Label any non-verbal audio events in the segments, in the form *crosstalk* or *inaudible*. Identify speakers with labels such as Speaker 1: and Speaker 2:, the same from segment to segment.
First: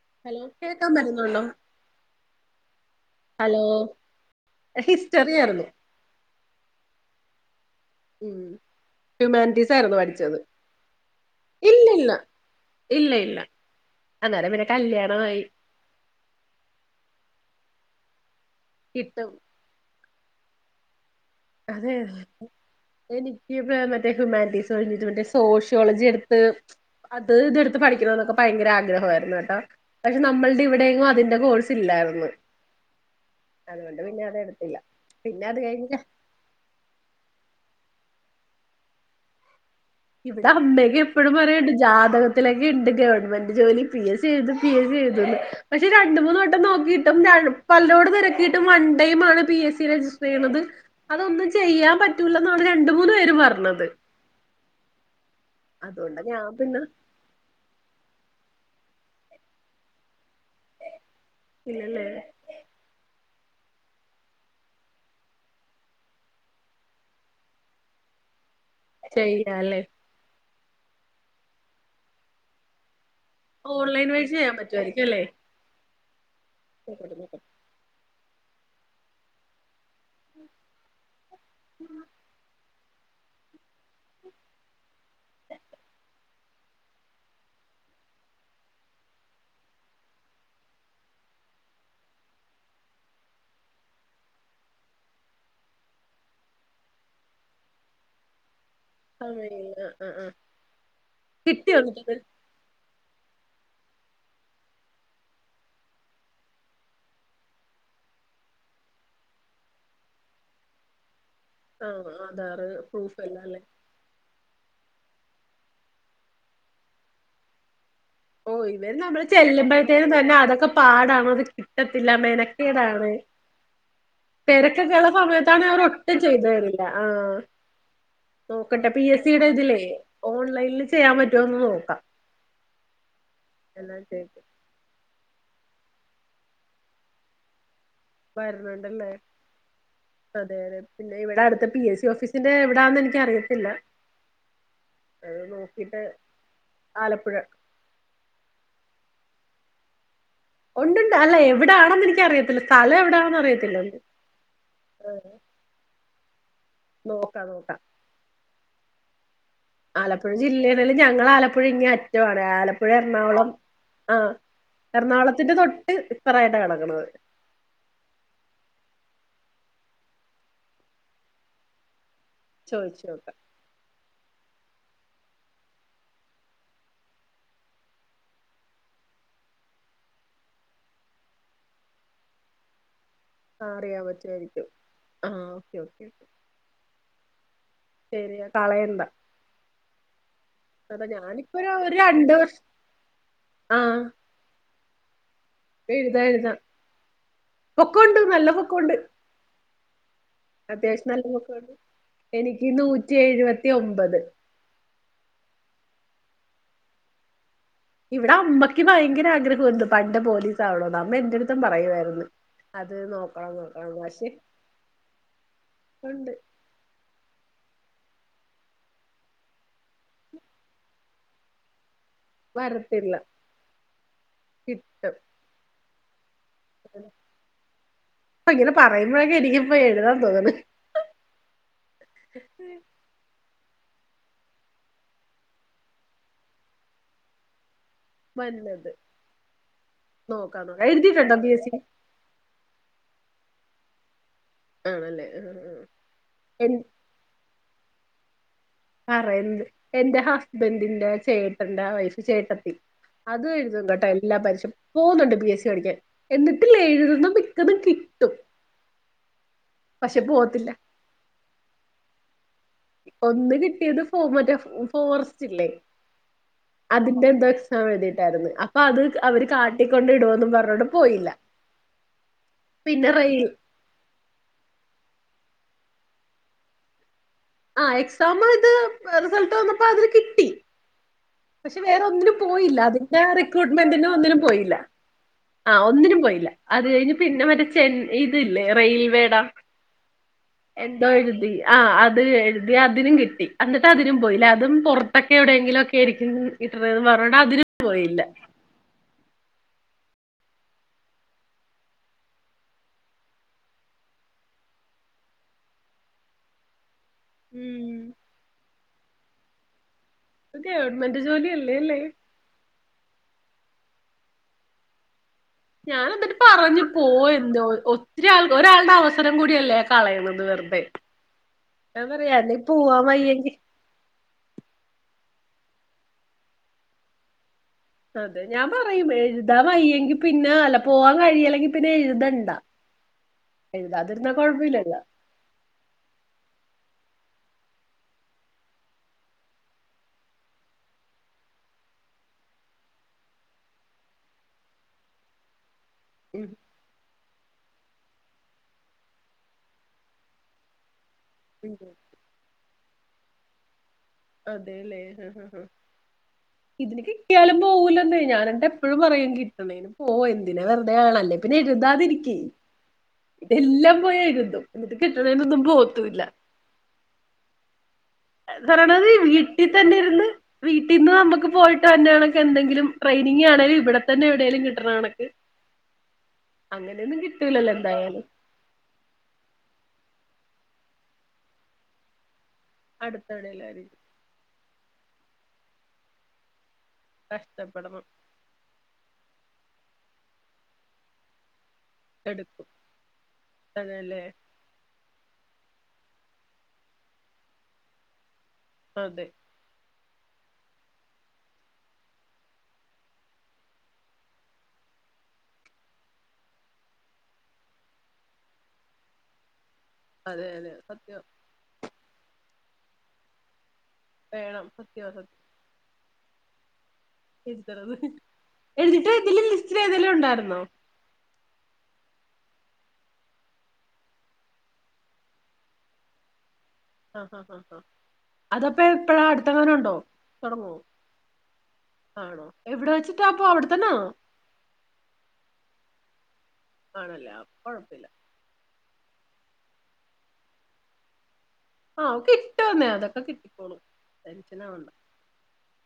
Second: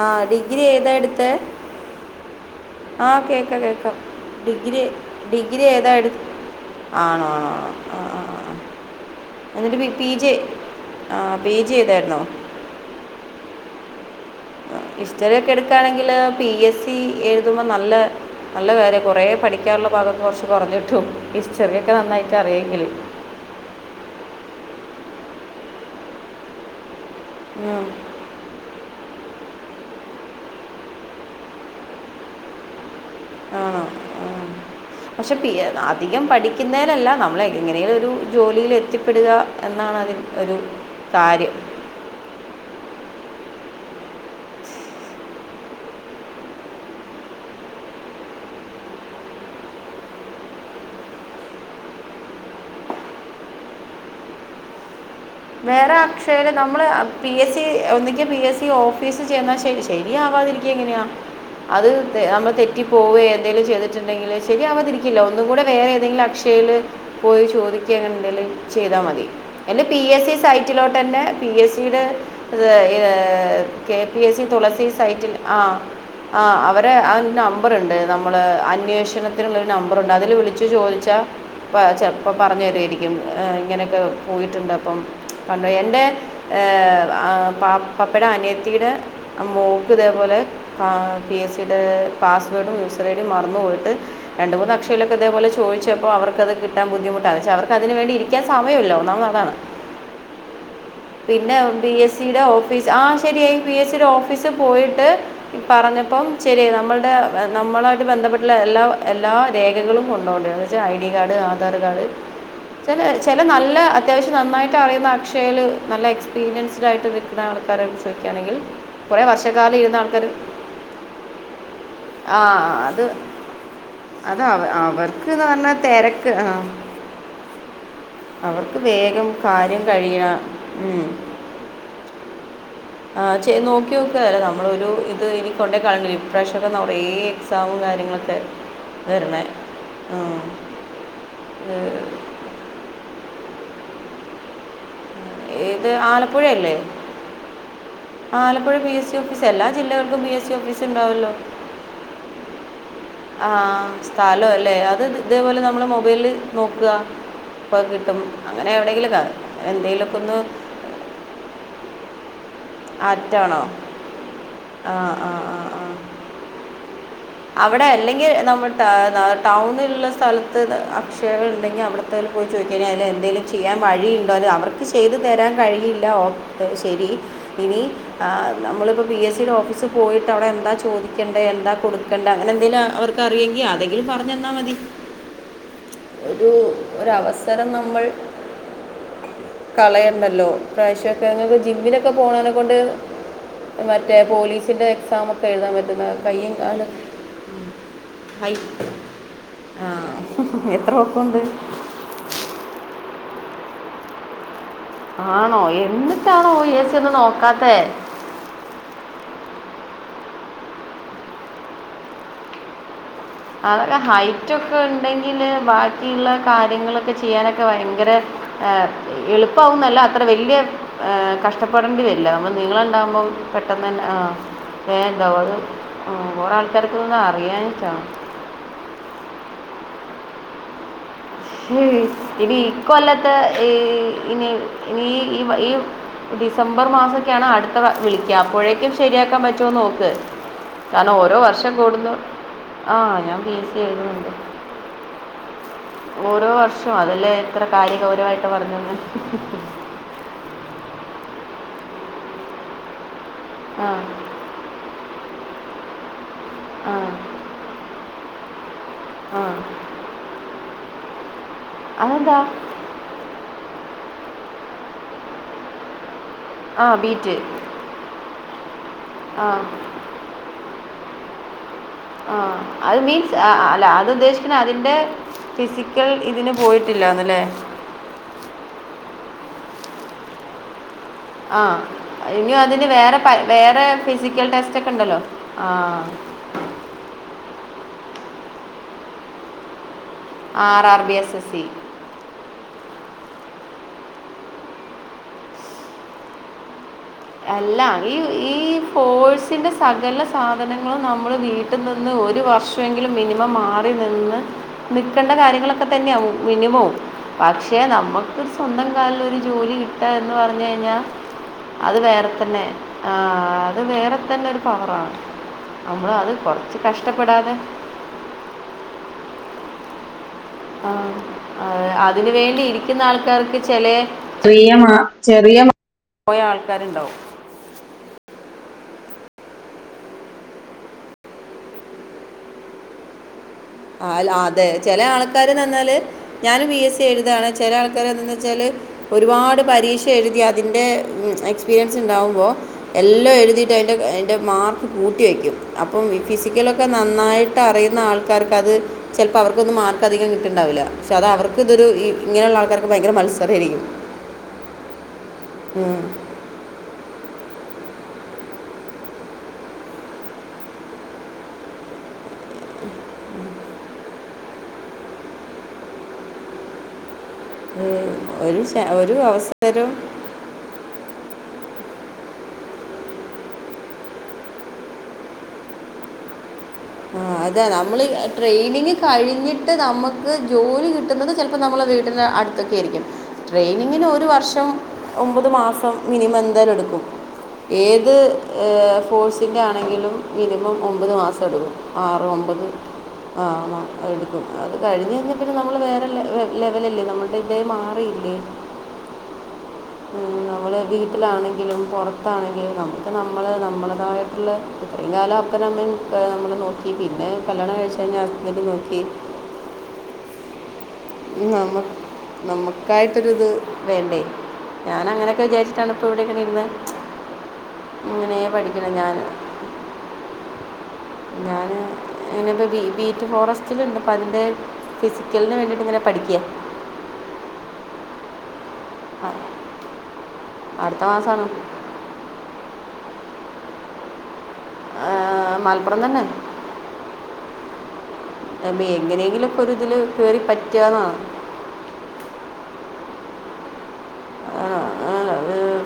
Speaker 1: ആ
Speaker 2: ഹലോ കേക്കാൻ
Speaker 1: ഡിഗ്രിയേതാ എടുത്തേ
Speaker 2: പറ്റുന്നുണ്ടോ
Speaker 1: ആ
Speaker 2: ഹലോ
Speaker 1: കേക്കാ കേക്കാം ഡിഗ്രി
Speaker 2: ഹിസ്റ്ററി
Speaker 1: ഡിഗ്രി
Speaker 2: ആയിരുന്നു
Speaker 1: ഏതാ ആണോ ആ ആ
Speaker 2: ഉം
Speaker 1: ആ
Speaker 2: ഹ്യൂമാനിറ്റീസ്
Speaker 1: എന്നിട്ട് പി
Speaker 2: ആയിരുന്നു
Speaker 1: പി ജി
Speaker 2: പഠിച്ചത്
Speaker 1: ആ പി ജി
Speaker 2: ഇല്ല ഇല്ല
Speaker 1: ചെയ്തായിരുന്നോ
Speaker 2: ഇല്ല ഇല്ല അന്നേരം പിന്നെ കല്യാണമായി
Speaker 1: ഹിസ്റ്ററിയൊക്കെ എടുക്കുകയാണെങ്കില് പി എസ് സി എഴ് ഇത്പ്പം നല്ലെ നല്ല കാര്യ കൊറേ
Speaker 2: കിട്ടും
Speaker 1: പഠിക്കാനുള്ള ഭാഗം കൊറച്ച് കൊറഞ്ഞിട്ടും
Speaker 2: അതെ എനിക്ക് വേ മറ്റേ ഹ്യുമാന്റീസ് *inaudible* സോഷ്യോളജി എടുത്ത് അത് ഇതെടുത്ത് പഠിക്കണന്നൊക്കെ ഭയങ്കര ആഗ്രഹായിരുന്നു ള്ളുട്ടൊ പക്ഷെ നമ്മള്ടെ ഇവിടെയങ്ങും അതിന്റെ കോഴ്സ് ഇല്ലായിര്ന്ന് അതുകൊണ്ട് പിന്നെ അത് എടുത്തില്ല പിന്നെ അത് കഴിഞ്ഞില്ല
Speaker 1: ക്ക്ന്നേനല്ല നമ്മളെ ഏത എങ്ങനെലൊരു ജോലിയില് എത്തിപ്പെടുക എന്നാണ് അതിൽ
Speaker 2: ഇവിടെ
Speaker 1: ഒരു
Speaker 2: അമ്മയൊക്കെ എപ്പഴും
Speaker 1: കാര്യം
Speaker 2: പറയേണ്ട് ജാതകത്തിലൊക്കെണ്ട് ഗവൺമെ ന്റ് ജോലി പി എസ്‌ സി എഴ്തും പി എസ് സി എഴുതൂന്ന് പക്ഷെ രണ്ട് മൂന്ന് വട്ടം നോക്കിട്ടും ഞാന് പലരോട് തെരക്കിട്ടും വൺ ടൈം ആണ് പി എസ്സി രജിസ്റ്റർ ചെയ്യണത് അതൊന്നും ചെയ്യാൻ പറ്റൂല്ലന്നാണ് രണ്ട് മൂന്ന് പേര് പറഞ്ഞത്
Speaker 1: വേറെ
Speaker 2: അതുകൊണ്ട് ഞാൻ
Speaker 1: അക്ഷയയില് നമ്മൾ
Speaker 2: പിന്നെ
Speaker 1: പിഎസ് സി ഒന്നെങ്കിൽ പി എസ് സി ഈ ഓഫീസിൽ ചെന്നാൽ ശ ശരി എങ്ങ അത്
Speaker 2: ഇല്ലല്ലേ
Speaker 1: നമ്മൾ തെറ്റി പോവ എന്തേങ്കലും ചെയ്തിട്ടുണ്ടെങ്കിൽ ശരിയാവതിരിക്കില്ലോ ഒന്നും കൂടെ വേറെ ഏതെങ്കിലും അക്ഷയയിൽ പോയി ചോദിക്കുക അങ്ങനെ ഉണ്ടേങ്കിൽ ചെയ്താൽ മതി
Speaker 2: ചെയ്യാല്ലേ
Speaker 1: എന്റെ പി എസ് സൈറ്റിലോട്ട് തന്നെ പി എസ് സിടെ കെ
Speaker 2: ഓൺലൈൻ
Speaker 1: പി
Speaker 2: വഴി
Speaker 1: എസ് സി
Speaker 2: ചെയ്യാൻ
Speaker 1: തുളസി
Speaker 2: പറ്റുമായിരിക്കും അല്ലേ
Speaker 1: സൈറ്റിൽ ആ ആ അവര് അതിന്റെ നമ്പറുണ്ട് നമ്മള് അന്വേഷണത്തിനുള്ള ഒരു നമ്പറുണ്ട് അതില് വിളിച്ചു ചോദിച്ചാ അ ചെപ്പോ പറഞ്ഞു തരരിക്കും ഉം ഇങ്ങനെയൊക്കെ പോയിട്ടുണ്ട് അപ്പം പണ്ട് എൻ്റെ പാ പാപ്പയുടെ അനിയത്തിയുടെ മോൾക്ക് ഇതേപോലെ പി എസ് സിടെ പാസ്വേർഡും യൂസറഐഡിയും മറന്നു പോയിട്ട് രണ്ട് മൂന്ന് അക്ഷയിലൊക്കെ ഇതേപോലെ ചോദിച്ചപ്പോൾ അവർക്കത് കിട്ടാൻ ബുദ്ധിമുട്ടാണ് പക്ഷേ അവർക്ക് അതിന് വേണ്ടിയിരിക്കാൻ സമയമില്ല ഒന്നാമത് അതാണ്
Speaker 2: സമയമില്ല ആ ആ
Speaker 1: പിന്നെ
Speaker 2: കിട്ടിയോ
Speaker 1: ബി
Speaker 2: എന്നിട്ടത്
Speaker 1: എസ്സി ടെ ഓഫീസ് ആഹ ശരിയായി പി എസ് സിടെ ഓഫീസിൽ പോയിട്ട് പറഞ്ഞപ്പം ശരി നമ്മളുടെ നമ്മളായിട്ട് ബന്ധപ്പെട്ടുള്ള എല്ലാ എല്ലാ രേഖകളും കൊണ്ടപോവണ്ടി വന്നു ഐഡിയ ആധാർ
Speaker 2: ആ
Speaker 1: കാർഡ്
Speaker 2: ആധാറ്
Speaker 1: ചില
Speaker 2: പ്രൂഫ്
Speaker 1: ചില
Speaker 2: എല്ലാം അല്ലേ
Speaker 1: നല്ല അത്യാവശ്യം നന്നായിട്ട് എനിക്കറിയുന്ന അക്ഷയയിൽ നല്ല എക്സ്പീരിയൻസ്ഡ് ആയിട്ട് നിൽക്കുന്ന ആൾക്കാര
Speaker 2: ഓ ഇവര് നമ്മള് ചെല്ലുമ്പോഴത്തേനും
Speaker 1: ആൾക്കാർ
Speaker 2: തന്നെ അതൊക്കെ പാടണ് അത് കിട്ടത്തില്ല
Speaker 1: ആ അത്
Speaker 2: മെനക്കേടാണ്
Speaker 1: അത് അവ-
Speaker 2: തെരെക്കൊക്കെള്ള
Speaker 1: അവർക്ക് എന്ന്
Speaker 2: സമയത്താണ്
Speaker 1: പറഞ്ഞാൽ
Speaker 2: അവർ ഒട്ടും
Speaker 1: തിരക്ക്
Speaker 2: ചെയ്ത്
Speaker 1: ആ,
Speaker 2: തരില്ല ആ
Speaker 1: അവർക്ക്
Speaker 2: നോക്കട്ടെ പി എസ്
Speaker 1: വേഗം
Speaker 2: സിടെ ഇതിലേ
Speaker 1: കാര്യം കഴിയണം
Speaker 2: ഓൺലൈനില്
Speaker 1: ഉം.
Speaker 2: ചെയ്യാൻ പറ്റോന്ന് നോക്കാം
Speaker 1: ആ ചെയ്തു നോക്കി
Speaker 2: എന്നാ ശരി
Speaker 1: നോക്കിയാതി നമ്മള ഒരു ഇത് ഇത് എനി കൊണ്ട കളഞ്ഞില്ലേ ഈ പ്രാവശ്യക്കെ നറയെ എക്സാമും കാര്യങ്ങളും
Speaker 2: വരണണ്ടല്ലേ
Speaker 1: ആ,
Speaker 2: അതെത പിന്നെ ഇവിടെ അടുത്ത പി എസ് സി ഓഫീസിന്റെ എവിടാന്ന് എനിക്കറിയത്തില്ല അത്
Speaker 1: ഏത്
Speaker 2: നോക്കിട്ട്
Speaker 1: ആലപ്പുഴയല്ലേ
Speaker 2: Alappuzha
Speaker 1: Alappuzha P A C എല്ലാ ജില്ലകൾക്കും പി എസ് സി ഓഫീസ്
Speaker 2: ഉണ്ട്ണ്ട്
Speaker 1: ഉണ്ടാവുമല്ലോ
Speaker 2: അല്ല എവിടൊണെന്ന് എനിക്കറിയത്തില്ല സ്ഥലം എവിടെ
Speaker 1: ആഹ സ്ഥല അല്ലേ അത് ഇതേപോലെ നമ്മള് മൊബൈല് നോക്കുക
Speaker 2: നോക്കാം
Speaker 1: അപ്പൊ
Speaker 2: നോക്കാം
Speaker 1: കിട്ടും അങ്ങനെ എവിടെങ്കും കാണും
Speaker 2: ആലപ്പുഴ ജില്ലയിലാണെങ്കിലും ഞങ്ങളാലപ്പു ഴ ഇങ്ങറ്റമാണ് ആലപ്പുഴ എറണാകുളം
Speaker 1: ആറ്റാണോ
Speaker 2: ആ
Speaker 1: ആ ആ
Speaker 2: എറണാകുളത്തിന്റെ
Speaker 1: ആ ആ
Speaker 2: തൊട്ട് ഇപ്പറായിട്ടാണ് കിടക്കണത്
Speaker 1: അവിടെ അല്ലെങ്കിൽ നമ്മൾ ടൗണുള്ള സ്ഥലത്ത് അക്ഷയകൾ ഉണ്ടെങ്കിൽ അവിടെ ത്തിൽ പോയി ചോദിക്ക
Speaker 2: ചോദിച്ചു നോക്കാം
Speaker 1: അതിൽഎന്തേലും ചെയ്യാൻ വഴി ഉണ്ടേൽ അവർ ചെയ്ത് തരാൻ കഴിയില്ല ഓ ക്കെ ശരി ഇനി ആ നമ്മളിപ്പം പി എസ് സിയുടെ ഓഫീസിൽ പോയിട്ട് അവിടെ എന്താ ചോദിക്കെണ്ടെ എന്താ കൊട് ക്കണ്ടെ അങ്ങനെ എന്തെലും ആ അവർ ക്ക് അറിയെങ്കി
Speaker 2: അറിയാൻ
Speaker 1: അതെങ്കിലും പറഞ്ഞെന്നാ
Speaker 2: പറ്റുമായിരിക്കും
Speaker 1: മതി
Speaker 2: ആഹ് ഓക്കെ ഓക്കെ
Speaker 1: ഒരു ഒരവസരം നമ്മൾ
Speaker 2: ശരി കളയണ്ട
Speaker 1: കളയണ്ടല്ലോ
Speaker 2: അതാ
Speaker 1: ഇപ്രാവശൊക്കെ
Speaker 2: ഞാനിപ്പോ
Speaker 1: അങ്ങ്
Speaker 2: ഒരു ഒരു
Speaker 1: ജിമ്മിലൊക്കെ
Speaker 2: രണ്ട്
Speaker 1: പോണേനെ
Speaker 2: വർഷം
Speaker 1: കൊണ്ട്
Speaker 2: ആ
Speaker 1: മറ്റേ പോലീസിന്റെ എക്സാം ഒ കെയറാൻ പറ്റുന്ന കയ്യും കാലും
Speaker 2: പൊക്കൊ ഉണ്ട് നല്ല
Speaker 1: ഹൈ
Speaker 2: പൊക്കൊ ഉണ്ട്
Speaker 1: ആ എത്ര
Speaker 2: അത്യാവശ്യം നല്ല
Speaker 1: ഒക്കുണ്ട്
Speaker 2: പൊക്കൊ ഉണ്ട് എനിക്ക് നൂറ്റി എഴുവെ ത്തി ഒമ്പത്
Speaker 1: ആണോ എന്നിട്ടാണോ ഏസി ഒന്നും നോക്കാ
Speaker 2: ഇവിടെ അമ്മക്ക് ഭയങ്കരാ ആഗ്രഹോ എന്തൊ പണ്ട് പോലീസ് ആവണോന്ന് അമ്മ എന്റെറ അട്ത്തും പറയുവായിര്ന്ന് അത് നോ
Speaker 1: അതൊക്കെ ഹൈറ്റ് ഒക്കെ ഇണ്ടെങ്കില് ബാക്കിയിള്ള
Speaker 2: ഉണ്ട്
Speaker 1: കാര്യങ്ങളൊക്കെ ചെയ്യാനൊക്കെ ക്കെ ഭയങ്കരെ എ എളുപ്പവുന്നല്ല അത്ര വല്യ കഷ്ടപ്പെടെണ്ടി വര് ഇല്ല നമ്മൾ
Speaker 2: വരത്തില്ല
Speaker 1: നീളണ്ടാവുമ്പം പെട്ടെന്നെന്നെ ആ വേം
Speaker 2: കിട്ടും
Speaker 1: ഇണ്ടാവും അത് ആ കൊറെ ആൾക്കാർക്കൊന്നും അറിയാൻഞ്ഞിട്ടാ
Speaker 2: പ്പ ഇങ്ങനെ പറയിമ്പഴൊക്കെ എനിക്കിപ്പ എഴുതാൻ തോന്നാ
Speaker 1: ശേ എടി ഇകൊല്ലത്തെ ഏ ഇനി ഇനി ഈ ഈ ഡിസംബർ മാസൊക്കെയാണ് അട് ത്തെ വിളിക്കാ
Speaker 2: വല്ലത്
Speaker 1: അപ്പോഴേക്കും ശരിയാക്കാൻ പറ്റൊ നോക്ക്
Speaker 2: നോക്കാം നോക്കാം
Speaker 1: കാരണം
Speaker 2: എഴുതിയിട്ടുണ്ടോ
Speaker 1: ഓരോ
Speaker 2: പി എസ്
Speaker 1: വർഷം
Speaker 2: സി
Speaker 1: കൂടും തോറും ആ ഞാൻ പി എസ് സി എഴുതുന്നുണ്ട്
Speaker 2: ആണല്ലേ ആ ആ
Speaker 1: ഓരോ വർഷും അതല്ലേ എത്ര കാര്യൊക്കെ വര് *unintelligible*
Speaker 2: പറയിണ്ട് എന്റെ ഹസ്ബെന്റിന്റെ ചേട്ടന്റെ ആ വെയ്ഫ് ചേട്ടത്തി അത് എഴുതും
Speaker 1: ആ
Speaker 2: കെട്ടാ എല്ലാ പരീഷ പോവുന്നുണ്ട് പി എസ് സി പഠിക്കാൻ എന്നിട്ടില്ലേ
Speaker 1: ആ
Speaker 2: എഴുതുന്ന മിക്കതും കിട്ടും
Speaker 1: ആ
Speaker 2: പക്ഷെ പോവത്തില്ല
Speaker 1: അതെന്താ
Speaker 2: ഒന്ന് കിട്ടിയത് ഫോ മറ്റേ ഫോറസ്റ്റ് ഇല്ലേ
Speaker 1: ആ
Speaker 2: അതിന്റെ
Speaker 1: ബീറ്റ്
Speaker 2: എന്തോ എക്സാം എഴുതിട്ടായിര്ന്ന് അപ്പൊ അത് അവര്
Speaker 1: ആ
Speaker 2: കാട്ടിക്കൊണ്ട് ഇടൊന്നും പറഞ്ഞോണ്ട് പോയില്ല
Speaker 1: ആ അഹ്
Speaker 2: പിന്നെ
Speaker 1: മീൻസ്
Speaker 2: റെയിൽ
Speaker 1: അല്ല അത് ഉദ്ദേശിക്ക്ണെ അതിന്റെ ഫിസിക്കൽ ഇതിന് പോയിട്ടില്ലാന്ന് ലെ
Speaker 2: ആ എക്സാം ഇത് പ് റിസൾട്ട് വന്നപ്പോ അതില് കിട്ടി
Speaker 1: ആ
Speaker 2: പക്ഷെ വേറെ ഒന്നിനും
Speaker 1: ഇനി
Speaker 2: പോയില്ല
Speaker 1: അതിന് വേറെ
Speaker 2: അതിന്റെ ആ
Speaker 1: പ- വേറെ
Speaker 2: റിക്രൂട്ട്മെന്റിന് ഒന്നിനും
Speaker 1: ഫിസിക്കൽ
Speaker 2: പോയില്ല
Speaker 1: ടെസ്റ്റ് ഒക്കെ ഉണ്ടല്ലോ
Speaker 2: ആ ഒന്നിനും പോയില്ല അത് കഴിഞ് പിന്നെ മറ്റേ ചെ ഈ ഇല്ലേ റെയിൽവേടെ
Speaker 1: ആർ ആർ
Speaker 2: എന്തോ
Speaker 1: ബി എസ് എസ്
Speaker 2: എഴുതി
Speaker 1: സി
Speaker 2: ആ അത് എഴുതി അതിനും കിട്ടി അ അതിനും പോയില്ല അതും പുറത്തൊക്കെ എവിടെയെങ്കിലുംക്കെ രിക്കും കിട്ടുവാ
Speaker 1: അല്ല ഈ ഈ ഫോഴ്സിന്റെ സകല സാധനങ്ങളും നമ്മള് വീട്ടിൽ നിന്ന് ഒരു വർഷമെങ്കിലും മിനിമം മാറി നിന്ന് നിൽക്കേണ്ട കാര്യങ്ങളൊക്കെ തന്നെയാണ് മിനിമവും പക്ഷെ
Speaker 2: ഉം.
Speaker 1: നമ്മുക്ക് സ്വന്തം കാലിൽ ഒരു ജോലി കിട്ടുവ കിട്ടുവ എന്ന് പറഞ്ഞു കഴിഞ്ഞാൽ
Speaker 2: ഗവൺമെന്റ് ജോലിയല്ലേ അല്ലേ
Speaker 1: അത് വേറെ തന്നെ ആഹ് അത് വേറെ തന്നെ ഒരു പവറാണ്
Speaker 2: ഞാൻ
Speaker 1: നമ്മൾ അത്
Speaker 2: എന്നിട്ട്
Speaker 1: കുറച്ച്
Speaker 2: പറഞ്ഞു പോയ
Speaker 1: കഷ്ടപ്പെടാതെ
Speaker 2: എന്തോ ഒത്തിരി ആൾക്ക് ഒരാളുടെ അവസരം സരം കൂടിയല്ലേ കളയുന്നത്
Speaker 1: ആഹ് അതെ അതിന്
Speaker 2: നീ
Speaker 1: വേണ്ടി ഇരിക്കുന്ന
Speaker 2: പോവാൻ
Speaker 1: ആൾക്കാർക്ക്
Speaker 2: വയ്യെങ്കിൽ
Speaker 1: വച്ചാല് പ്രീയമാ ചെറിയ മാർക്കിന് പോയ ആൾക്കാരുണ്ടാവും
Speaker 2: അതെ ഞാൻ പറയും എഴുതാൻ വയ്യെങ്കി പിന്നെ അല്ല പോവാൻ കഴില്ലെങ്കിൽ പിന്നെ എഴുതണ്ട
Speaker 1: ആഹ്
Speaker 2: എഴുതാതിരുന്ന
Speaker 1: അതെ പെല
Speaker 2: കുഴപ്പമില്ലല്ലോ
Speaker 1: ആൾക്കാര്ന്ന് പറഞ്ഞാല് ഞാന് പി എസ് സി സി എഴുതയാണ് ചില ആൾക്കാര് അത് ന്ന് വെച്ചാല് ഒരുപാട് പരീക്ഷ എഴുതി അതിൻ്റെ എക്സ്പീരിയൻസ് ഉണ്ടാകുമ്പോൾ എല്ലാം എഴുതിട്ട് അതിൻ്റെ അതിൻ്റെ മാർക്ക് കൂട്ടി വെക്കും അപ്പം ഈ ഫിസിക്കലൊക്കെ നന്ന നന്നായിട്ട് അറിയുന്ന ആൾക്കാർക്ക് അത് ചെലപ്പോ അവർക്കൊന്നും മാർക്ക് അധികം കിട്ടുണ്ടാവില്ല പക്ഷേ അത് അവർക്ക് ഇതൊരു ഇങ്ങനെയുള്ള ആൾക്കാർ ഭയങ്കര മത്സരമാരിക്കും
Speaker 2: അതെല്ലേ ആഹ് ഇതിന് കിട്ടി ഇതിന് കിട്ടിയാലും പോകലൂന്നേ ഞാന് എന്നിട്ട് എപ്പഴും പറയും കിട്ടണേന് പോ എന്തിനാ വെറുതെ എഴുതണെ അല്ലേ പിന്നെ എഴുതാതിരിക്കേ ഇതെല്ലാം പോയി എഴുതും എന്നിട്ട് കിട്ടണേനൊന്നും പോകത്തില്ല
Speaker 1: ഉം. ഒരു ശ-
Speaker 2: പറണത്
Speaker 1: ഒരു
Speaker 2: വീട്ടിൽ
Speaker 1: അവസരം
Speaker 2: തന്നെ ഇരുന്ന് വീട്ടിൽന്ന് നമ്മുക്ക് പോയിട്ട് വന്നെ കണക്കിന് എന്തെങ്കിലും ട്രെയിനിങ് ആണേലും ഇവിടെത്തന്നെ എവിടെലും കിട്ടണ കണക്ക് അങ്ങനെയൊന്നും
Speaker 1: ആഹ് അതെ
Speaker 2: കിട്ടൂലല്ലോ
Speaker 1: നമ്മള്
Speaker 2: എന്തായാലും
Speaker 1: ട്രെയിനിങ് കഴിഞ്ഞിട്ട് നമ്മക്ക് ജോലി കിട്ടുന്നത് ചിലപ്പോൾ നമ്മളെ വീടിൻ്റെ അടുത്ത് ത്തൊക്കെ ആയിരിക്കും
Speaker 2: അടുത്തെവിടേലും ആയിരിക്കും
Speaker 1: ട്രെയിനിങ്ങിന് ഒരു വർഷം ഒമ്പത് മാസം മിനിമം എന്തായാലും എടുക്കും
Speaker 2: കഷ്ടപ്പെടണം
Speaker 1: ഏത് അ് സ്പോട്സിൻ്റെ ആണെങ്കിലും മിനിമം ഒമ്പത് മാസം എടുക്കും. ആറ് ഒമ്പത്
Speaker 2: എടുക്കും
Speaker 1: ആണ അ
Speaker 2: അതെല്ലേ
Speaker 1: എടുക്കും അത് കഴിഞ്ഞ് പിന്ന പിന്നെ നമ്മള് വേറെ ലെവലല്ലേ നമ്മളുടെ ഇതേ മാറിയില്ലേ
Speaker 2: അതെ
Speaker 1: നമ്മള് വീട്ടിലാണെങ്കിലും പൊ റത്താണെങ്കിലും നമുക്ക് നമ്മള് നമ്മളേതായിട്ടുള്ള ഇത്രയും കാലം അപ്പന അമ്മ നമ്മള് നോ പിന്നെ കല്യാണം കഴിച്ച് കഴിഞ്ഞ് ഹസ്ബന്റ്നോക്കി
Speaker 2: അതതെ
Speaker 1: നമു നമുക്കായിട്ടൊരു ഇത് വേണ്ടേ
Speaker 2: വേണം
Speaker 1: ഞാൻ
Speaker 2: സത്യവാ സത്യം
Speaker 1: അങ്ങനെയൊക്കെ വിചാരിച്ചിട്ടാണ് അവിടെ എങ്ങന ഇരുന്നെ
Speaker 2: എഴുതണത് എഴുതിട്ട്
Speaker 1: ഞാൻ
Speaker 2: ഇതില് ലിസ്റ്റിൽ ഏതെലും ഉണ്ടായിരുന്നോ
Speaker 1: ഞാന് ഇങ്ങനെ ബീറ്റ് ഫോറസ്റ്റിലണ്ട് പ്പ അതിന്റെ ഫിസിക്കലിന് വേണ്ടിയിട്ട് ഇങ്ങനെ പഠിക്ക
Speaker 2: ആ ഹാ ആ ഹാ അതപ്പോ ഇപ്പഴാ അടുത്തങ്ങാനുണ്ടോ തൊടങ്ങോ
Speaker 1: അടുത്ത മാസമാണ്
Speaker 2: ആണോ എവിടെ വെച്ചിട്ടപ്പ അവിടു ആന്നോ
Speaker 1: ഏഹ മലപ്പുറം തന്നെ
Speaker 2: ആണല്ലേ അപ്പ കൊഴപ്പില്ല
Speaker 1: അ എങ്ങനെങ്കിലൊക്കെ ഒരിതില് കേറി പറ്റാന്നാണ്.
Speaker 2: ആഹ അവക്കിഷ്ടമാന്നേ അതൊക്കെ കിട്ടിക്കോളും
Speaker 1: ആ
Speaker 2: ടെൻഷനാവണ്ട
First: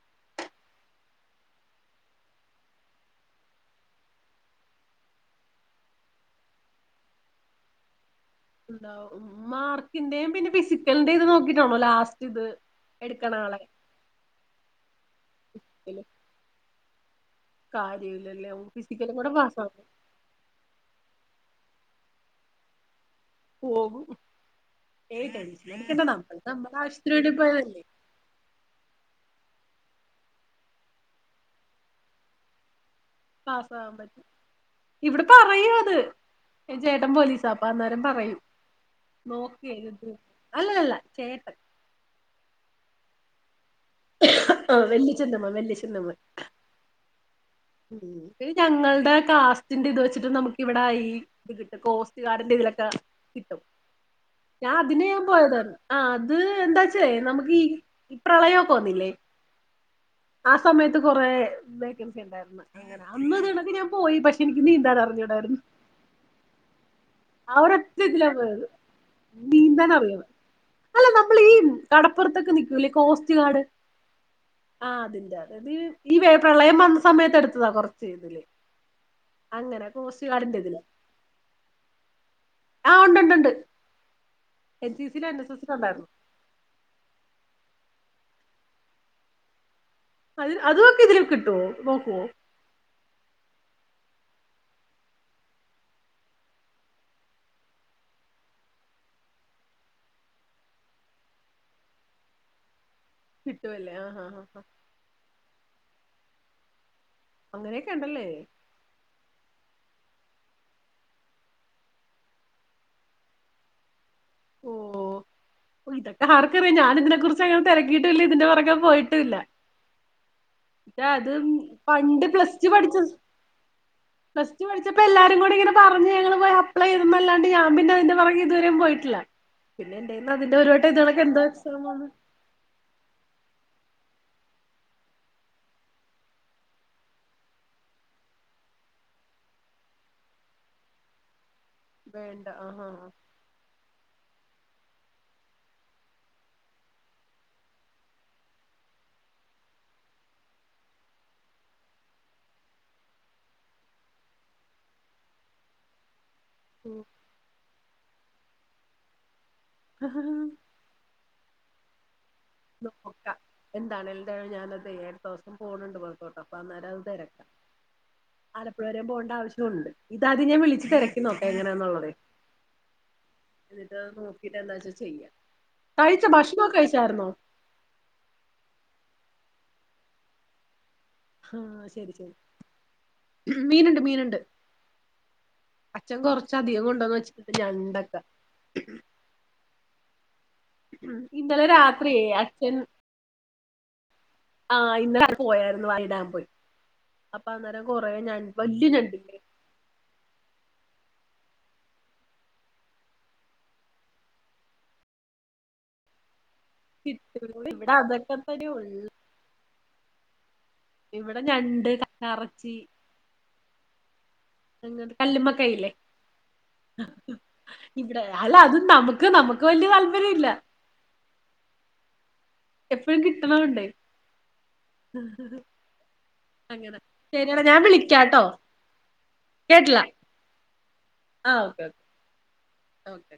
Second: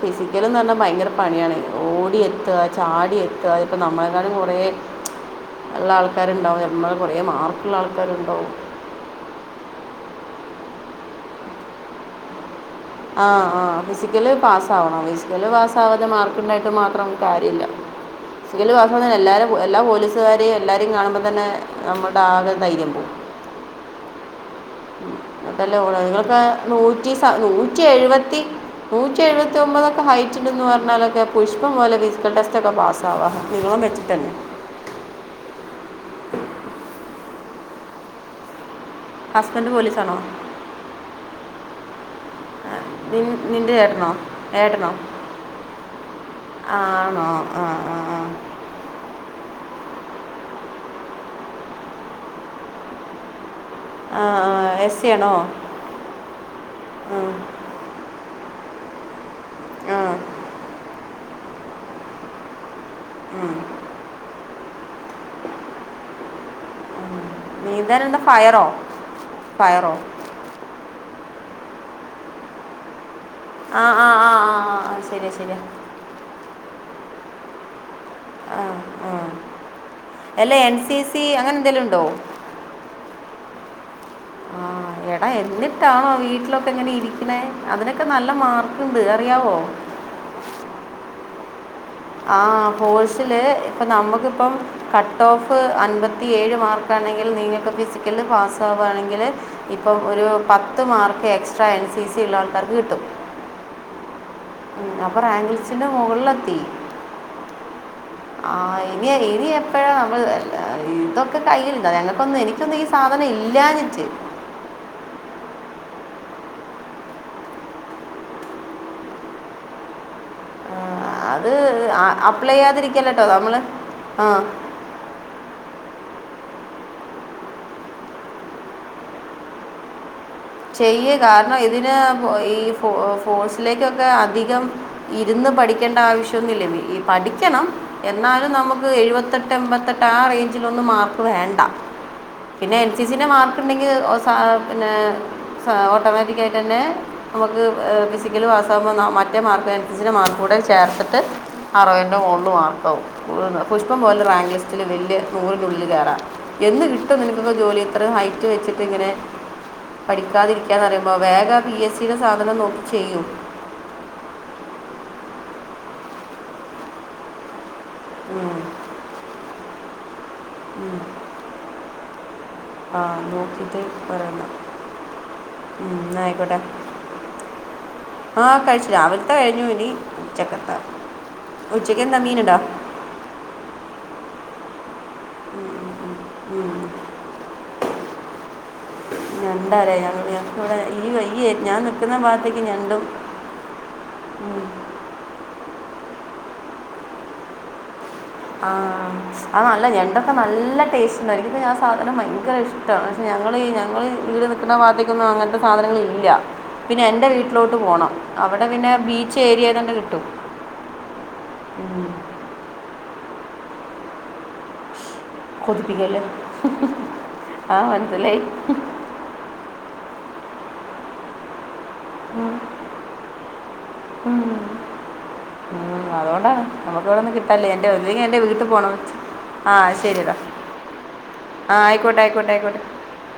Speaker 1: ഫിസിക്കല്ന്ന് പറഞ്ഞാ ഭയങ്കര പണിയണെ ഓടി എത്ത ചാടി എത്ത ഇപ നമ്മളെക്കാലും കുറ ഉള്ള ആൾക്കാരുണ്ടാവും നമ്മ കുറേ മാർക്കുള്ള ആൾക്കാരുണ്ടകും
Speaker 2: മാർക്കിന്റെയും പിന്നെ ഫിസിക്കലിന്റെ ഇത് നോക്കിട്ടാണോ ലാസ്റ്റ് ഇത്
Speaker 1: ആ
Speaker 2: എടുക്കണ ആളെ
Speaker 1: ആ ഫിസിക്കല് പാസ് ആവണം ഫിസിക്കല് പാസ്
Speaker 2: ഇതില്
Speaker 1: ആവാതെ മാർക്ക് ഉണ്ടായിട്ട് മാ കാര്യല്ല
Speaker 2: കാര്യമില്ലല്ലേ ഫിസിക്കലും കൂടെ
Speaker 1: എല്ലാരും എല്ലാ
Speaker 2: പാസ്സാവും
Speaker 1: പോലീസുകാരെയും എല്ലാരും കാണുമ്പ പിന്നെ നമ്മുടെ ആകെ ധൈര്യം പോവും
Speaker 2: പോകും ഏയ് ടെൻഷൻ
Speaker 1: അതല്ലേ ഓണ
Speaker 2: അടിക്കണ്ട
Speaker 1: നിങ്ങക്ക
Speaker 2: നമ്മള് നമ്മടെ
Speaker 1: നൂറ്റി
Speaker 2: ആവശ്യത്തിന് വേണ്ടി
Speaker 1: നൂറ്റി
Speaker 2: പോയതല്ലേ
Speaker 1: എഴുപത്തി നൂറ്റി എഴുപത്തി ഒമ്പത്ഒ ക്കെ ഹൈറ്റ് എ ന്ന് പറഞ്ഞാലൊക്കെ പുഷ്പം പോലെ ഫിസിക്കൽ ടെസ്റ്റക്കെ പാസ്സാവും
Speaker 2: പാസാവാൻ പറ്റും ഇവിടെ പറയൂ അത് ചേട്ടൻ പോലീസാ അപ്പ അന്നേരം പറയും
Speaker 1: ഹസ്ബൻഡ്
Speaker 2: നോക്കി
Speaker 1: പോലീസാണോ
Speaker 2: അല്ല അല്ല ചേട്ടൻ
Speaker 1: പിൻ നിന്റെ ഏട്ടനോ
Speaker 2: ആഹ്
Speaker 1: ഏട്ടനോ
Speaker 2: വല്യച്ഛന്റമ്മ വല്യച്ഛന്റമ്മ
Speaker 1: ആണോ ആ ആ
Speaker 2: ഞങ്ങളുടെ കാസ്റ്റ് ന്റെ ഇത് വെച്ചിട്ട് നമുക്ക് ഇവിടെ
Speaker 1: ആ
Speaker 2: ഞാൻ
Speaker 1: എസ്
Speaker 2: അതിനെ
Speaker 1: സി
Speaker 2: ഞാൻ
Speaker 1: ആണോ
Speaker 2: പോയത ആ അത് എന്താച്ചേ
Speaker 1: ഉം,
Speaker 2: നമ്മുക്ക് ഈ പ്രളയം പോന്നില്ലേ
Speaker 1: ആ
Speaker 2: ആ സമയത്ത് കൊറെ വേക്കൻസി ണ്ടരുന്നു അന്ന് ഇത്ണെങ്കിൽ ഞാൻ പോയി പക്ഷെ എനിക്ക് നീന്താൻ അറിഞ്ഞോടായിരുന്നു ആ
Speaker 1: നീ
Speaker 2: ഒരറ്റ
Speaker 1: എന്തായാലും എന്താ
Speaker 2: ഇതിലാ പോയത്
Speaker 1: ഫയറോ
Speaker 2: നീന്താൻ
Speaker 1: ഫയറോ
Speaker 2: അറിയാവ അല്ല നമ്മൾ ഈ കടപ്പുറത്തൊക്കെ നിക്കൂലെ
Speaker 1: ആ ആ ആ
Speaker 2: ആ
Speaker 1: ശരിയാ
Speaker 2: അതില്ല അതെ
Speaker 1: ശരിയാ
Speaker 2: ഈ പ്രളയം വന്ന് സമയത്ത് എടുത്തതാ കുറച്ച് ഇതില്
Speaker 1: ആഹ ആ
Speaker 2: അങ്ങനെ കോസ്റ്റ്
Speaker 1: അല്ല
Speaker 2: ഗാർഡിന്റെ
Speaker 1: എൻ
Speaker 2: ഇതില്
Speaker 1: സിസി അങ്ങനെ എന്തെലും ഉണ്ടോ
Speaker 2: ആ ഉണ്ട് ഉണ്ട് ഉണ്ട് എൻ
Speaker 1: ആഹ
Speaker 2: സി സിയിലും
Speaker 1: എടാ
Speaker 2: എൻ എസ് എസിലും ഉണ്ടായിരുന്നു
Speaker 1: എന്നിട്ടാണോ വീട്ടിലൊക്കെ എങ്ങനെ ഇരിക്കണേ അതിനൊക്കെ നല്ല മാർക്കുണ്ട് അറിയാവോ
Speaker 2: അ അതുമൊക്കെ ഇതിൽ കിട്ടുമോ
Speaker 1: ആഹ് ഹോഴ്സില് അപ്പം നമ്മുക്കിപ്പം കട്ട് ഓഫ് അൻപത്തിയേഴ് മാർക്കാണെങ്കിൽ നിങ്ങൾക്ക് ഫിസിക്കലിൽ പാസ് ആവുകയാണെങ്കിൽ ഇപ്പം ഒരു പത്ത് mark extra N C C ഉള്ള ആൾക്കാർക്ക് കിട്ടും
Speaker 2: കിട്ടുവല്ലേ ആഹ് ആഹ ആഹ്
Speaker 1: ഉ അപ്പൊ റാങ്ക് ലിസ്റ്റ്ന്റെ മുകളില മത്തി
Speaker 2: അങ്ങനെ
Speaker 1: ആഹ ഇനി ഇനി ഇപ്പോഴ നമ്മൾ ഇതൊക്കെ കയ്യിയിലുണ്ടാ ഞങ്ങൾക്കൊന്നും എനിക്കൊന്നും ഈ സാധനം ഇല്ലനിറ്റ്
Speaker 2: ഓ ഓ ഇതെക്കെ ആർക്കറിയാം ഞാൻ ഇതിനെ കുറിച്ച് അങ്ങനെ തിരക്കിയിട്ടും ഇല്ല ഇതിന്റെ പുറക്കെ പോയിട്ടുംല്ല
Speaker 1: ആ,
Speaker 2: ഇ അത് പണ്ട് പ്ലസ്
Speaker 1: അപ്ലൈ
Speaker 2: ടു പഠിച്ചത്
Speaker 1: ചെയ്യാതിരിക്കല്ലോ നമ്മൾ ആ
Speaker 2: പ്ലസ് ടു പഠിച്ചപ്പോ എല്ലാരും കൂടി ഇങ്ങനെ പറഞ്ഞ് ഞങ്ങള് പോ ല്ലാണ്ട് ഞാൻ പിന്നെ അതിന്റെ പിറകെ ഇതുവരെയും പോയിട്ടില്ല പി
Speaker 1: ചെയ്യേ കാരണം ഇതിന് ഈ ഫ ഫോസ് ത്തിലേക്കൊക്കെ അധികം ഇരുന്ന് പഠിക്കേണ്ട ആവശ്യമൊന്നുംമില്ല ഈ പഠിക്കണം എന്നാലും നമ്മുക്ക് എഴുപത്തെട്ട് എൺപത്തെട്ട് ആ റേഞ്ചിലൊന്ന് മാർക്ക് വേണ്ട
Speaker 2: വേണ്ട
Speaker 1: പിന്നെ
Speaker 2: ആഹ്
Speaker 1: എൻ സി സെ മാർക്ക് ഉണ്ടെങ്കിൽ പിന്നെ ഓട്ടോമാറ്റിക്ക് ആയിട്ട് തന്നെ നമ്മുക്ക് ഫിസിക്കല് പാസ്സ് ആകുമ്പോൾ മറ്റേ മാർക്ക് അനുസരിച്ചി മാർക്ക് കൂടെ ചേർത്തിട്ട് അറുവത്തിൻ്റെ മാർക്കാവും പുഷ്പം പോലെ റാങ്ക് ലിസ്റ്റില് വലിയ നൂറിനുള്ളിൽ കയറാം എന്ത് കിട്ടും നിനക്ക് ജോലി അത്ര ഹൈറ്റ് വെച്ചിട്ടിങ്ങനെ
Speaker 2: ആഹ്
Speaker 1: പഠിക്കാതിരിക്കാൻറിയുമ്പോ വേഗം ബി എസ് സിം
Speaker 2: നോക്ക എന്താണ് എന്തായാലും ഞാനത് എടുു ദിവസം ഫോണുണ്ട് പോഴത്തോട്ട് അപ്പൊ അന്നേരം അത് തിരക്കാം
Speaker 1: ഉം.
Speaker 2: ആലപ്പുഴ വര പോകേണ്ട ആവശ്യമുണ്ട് ഇതാദ്യം ഞാൻ വിളിച്ചച്ച് കരക്കി നോക്കെ എങ്ങനാന്നുള്ളത്
Speaker 1: ആഹ
Speaker 2: എന്നിട്ട് നോക്കിട്ട് എന്താച്ചാ ചെയ്യാം
Speaker 1: ഉം, എന്നാ
Speaker 2: തഴച്ച
Speaker 1: ആയിക്കോട്ടെ
Speaker 2: ഭക്ഷണംമോ കഴിച്ചായിരുന്നോ
Speaker 1: ആ കഴിച്ചു രാവിലത്തെ കഴിഞ്ഞു ഇനി ഉച്ചക്കത്ത
Speaker 2: ആഹ ശരി ശരി മീനണ്ട് മീനണ്ട് അച്ഛൻ കൊറച്ച അധികം കൊണ്ടോന്ന് വെച്ചിട്ടട്ട് രണ്ടക്ക
Speaker 1: എന്താ പററയ ഇവിടെ ഈ വയ്യേ
Speaker 2: ഇന്നലെ
Speaker 1: ഞാൻ നിക്കുന്ന
Speaker 2: രാത്രിയേ
Speaker 1: ഭാഗത്തേക്ക് ഞണ്ടും
Speaker 2: ആഹ ഇന്ന പോയായിരുന്നു വൈ ഡാൻ പോയി അപ്പൊ അന്നേരം കൊറേ ഞണ്ട് വല്യ
Speaker 1: ആഹ
Speaker 2: ഞണ്ടില്ലേ
Speaker 1: അത് നല്ല ഞണ്ടൊക്കെ നല്ല ടേസ്റ്റ് എനിക്ക് ഞാ സാധന ഭയങ്കര ഇഷ്ടമാണ് പക്ഷെ ഞങ്ങ ഞങ്ങള്ൾ വീട് നിക്കുന്ന ഭാഗത്തേക്കൊന്നും അങ്ങനത്തെ സാധനങ്ങളില്ല പിന്നെ എൻറെ
Speaker 2: കിട്ടും.
Speaker 1: വീട്ടിലോട്ട്
Speaker 2: ഇവിടെ
Speaker 1: പോണം
Speaker 2: അതൊക്കെ
Speaker 1: അവിടെ
Speaker 2: തന്നെ
Speaker 1: പിന്നെ
Speaker 2: ഉള്ളു
Speaker 1: ബീച്ച് ഏരിയ തന്നെ കിട്ടും
Speaker 2: ഇവിടെ ഞണ്ട് കറച്ചി അങ്ങ കല്ലമ്മ കൈല്ലേ
Speaker 1: കൊതിപ്പിക്കല്ലേ ആ
Speaker 2: ഇവിടെ
Speaker 1: മനസ്സിലായി
Speaker 2: അല്ല അത്ും നമുക്ക് നമുക്ക് വല്ിയ താല്പര്യ ഇല്ല എപ്പഴും കിട്ടണോണ്ടേ
Speaker 1: ഉ ഉ അതുകൊണ്ടാണ്
Speaker 2: അങ്ങനെ
Speaker 1: നമുക്ക് ഇവിടെൊന്നും
Speaker 2: ശരിയെടാ
Speaker 1: കിട്ടല്ലേ
Speaker 2: ഞാൻ
Speaker 1: എന്റെ ഒ എന്റെ
Speaker 2: വിളിക്കാട്ടോ
Speaker 1: വീട്ടിൽ പോണം ആഹ്
Speaker 2: കേട്ടില്ല
Speaker 1: ശരിയടാ
Speaker 2: ആ
Speaker 1: ആഹ
Speaker 2: ഓക്കെ ഓക്കെ
Speaker 1: ആയിക്കോട്ടെ ആയിക്കോട്ടെ ആയിക്കോട്ടെ
Speaker 2: ഓക്കെ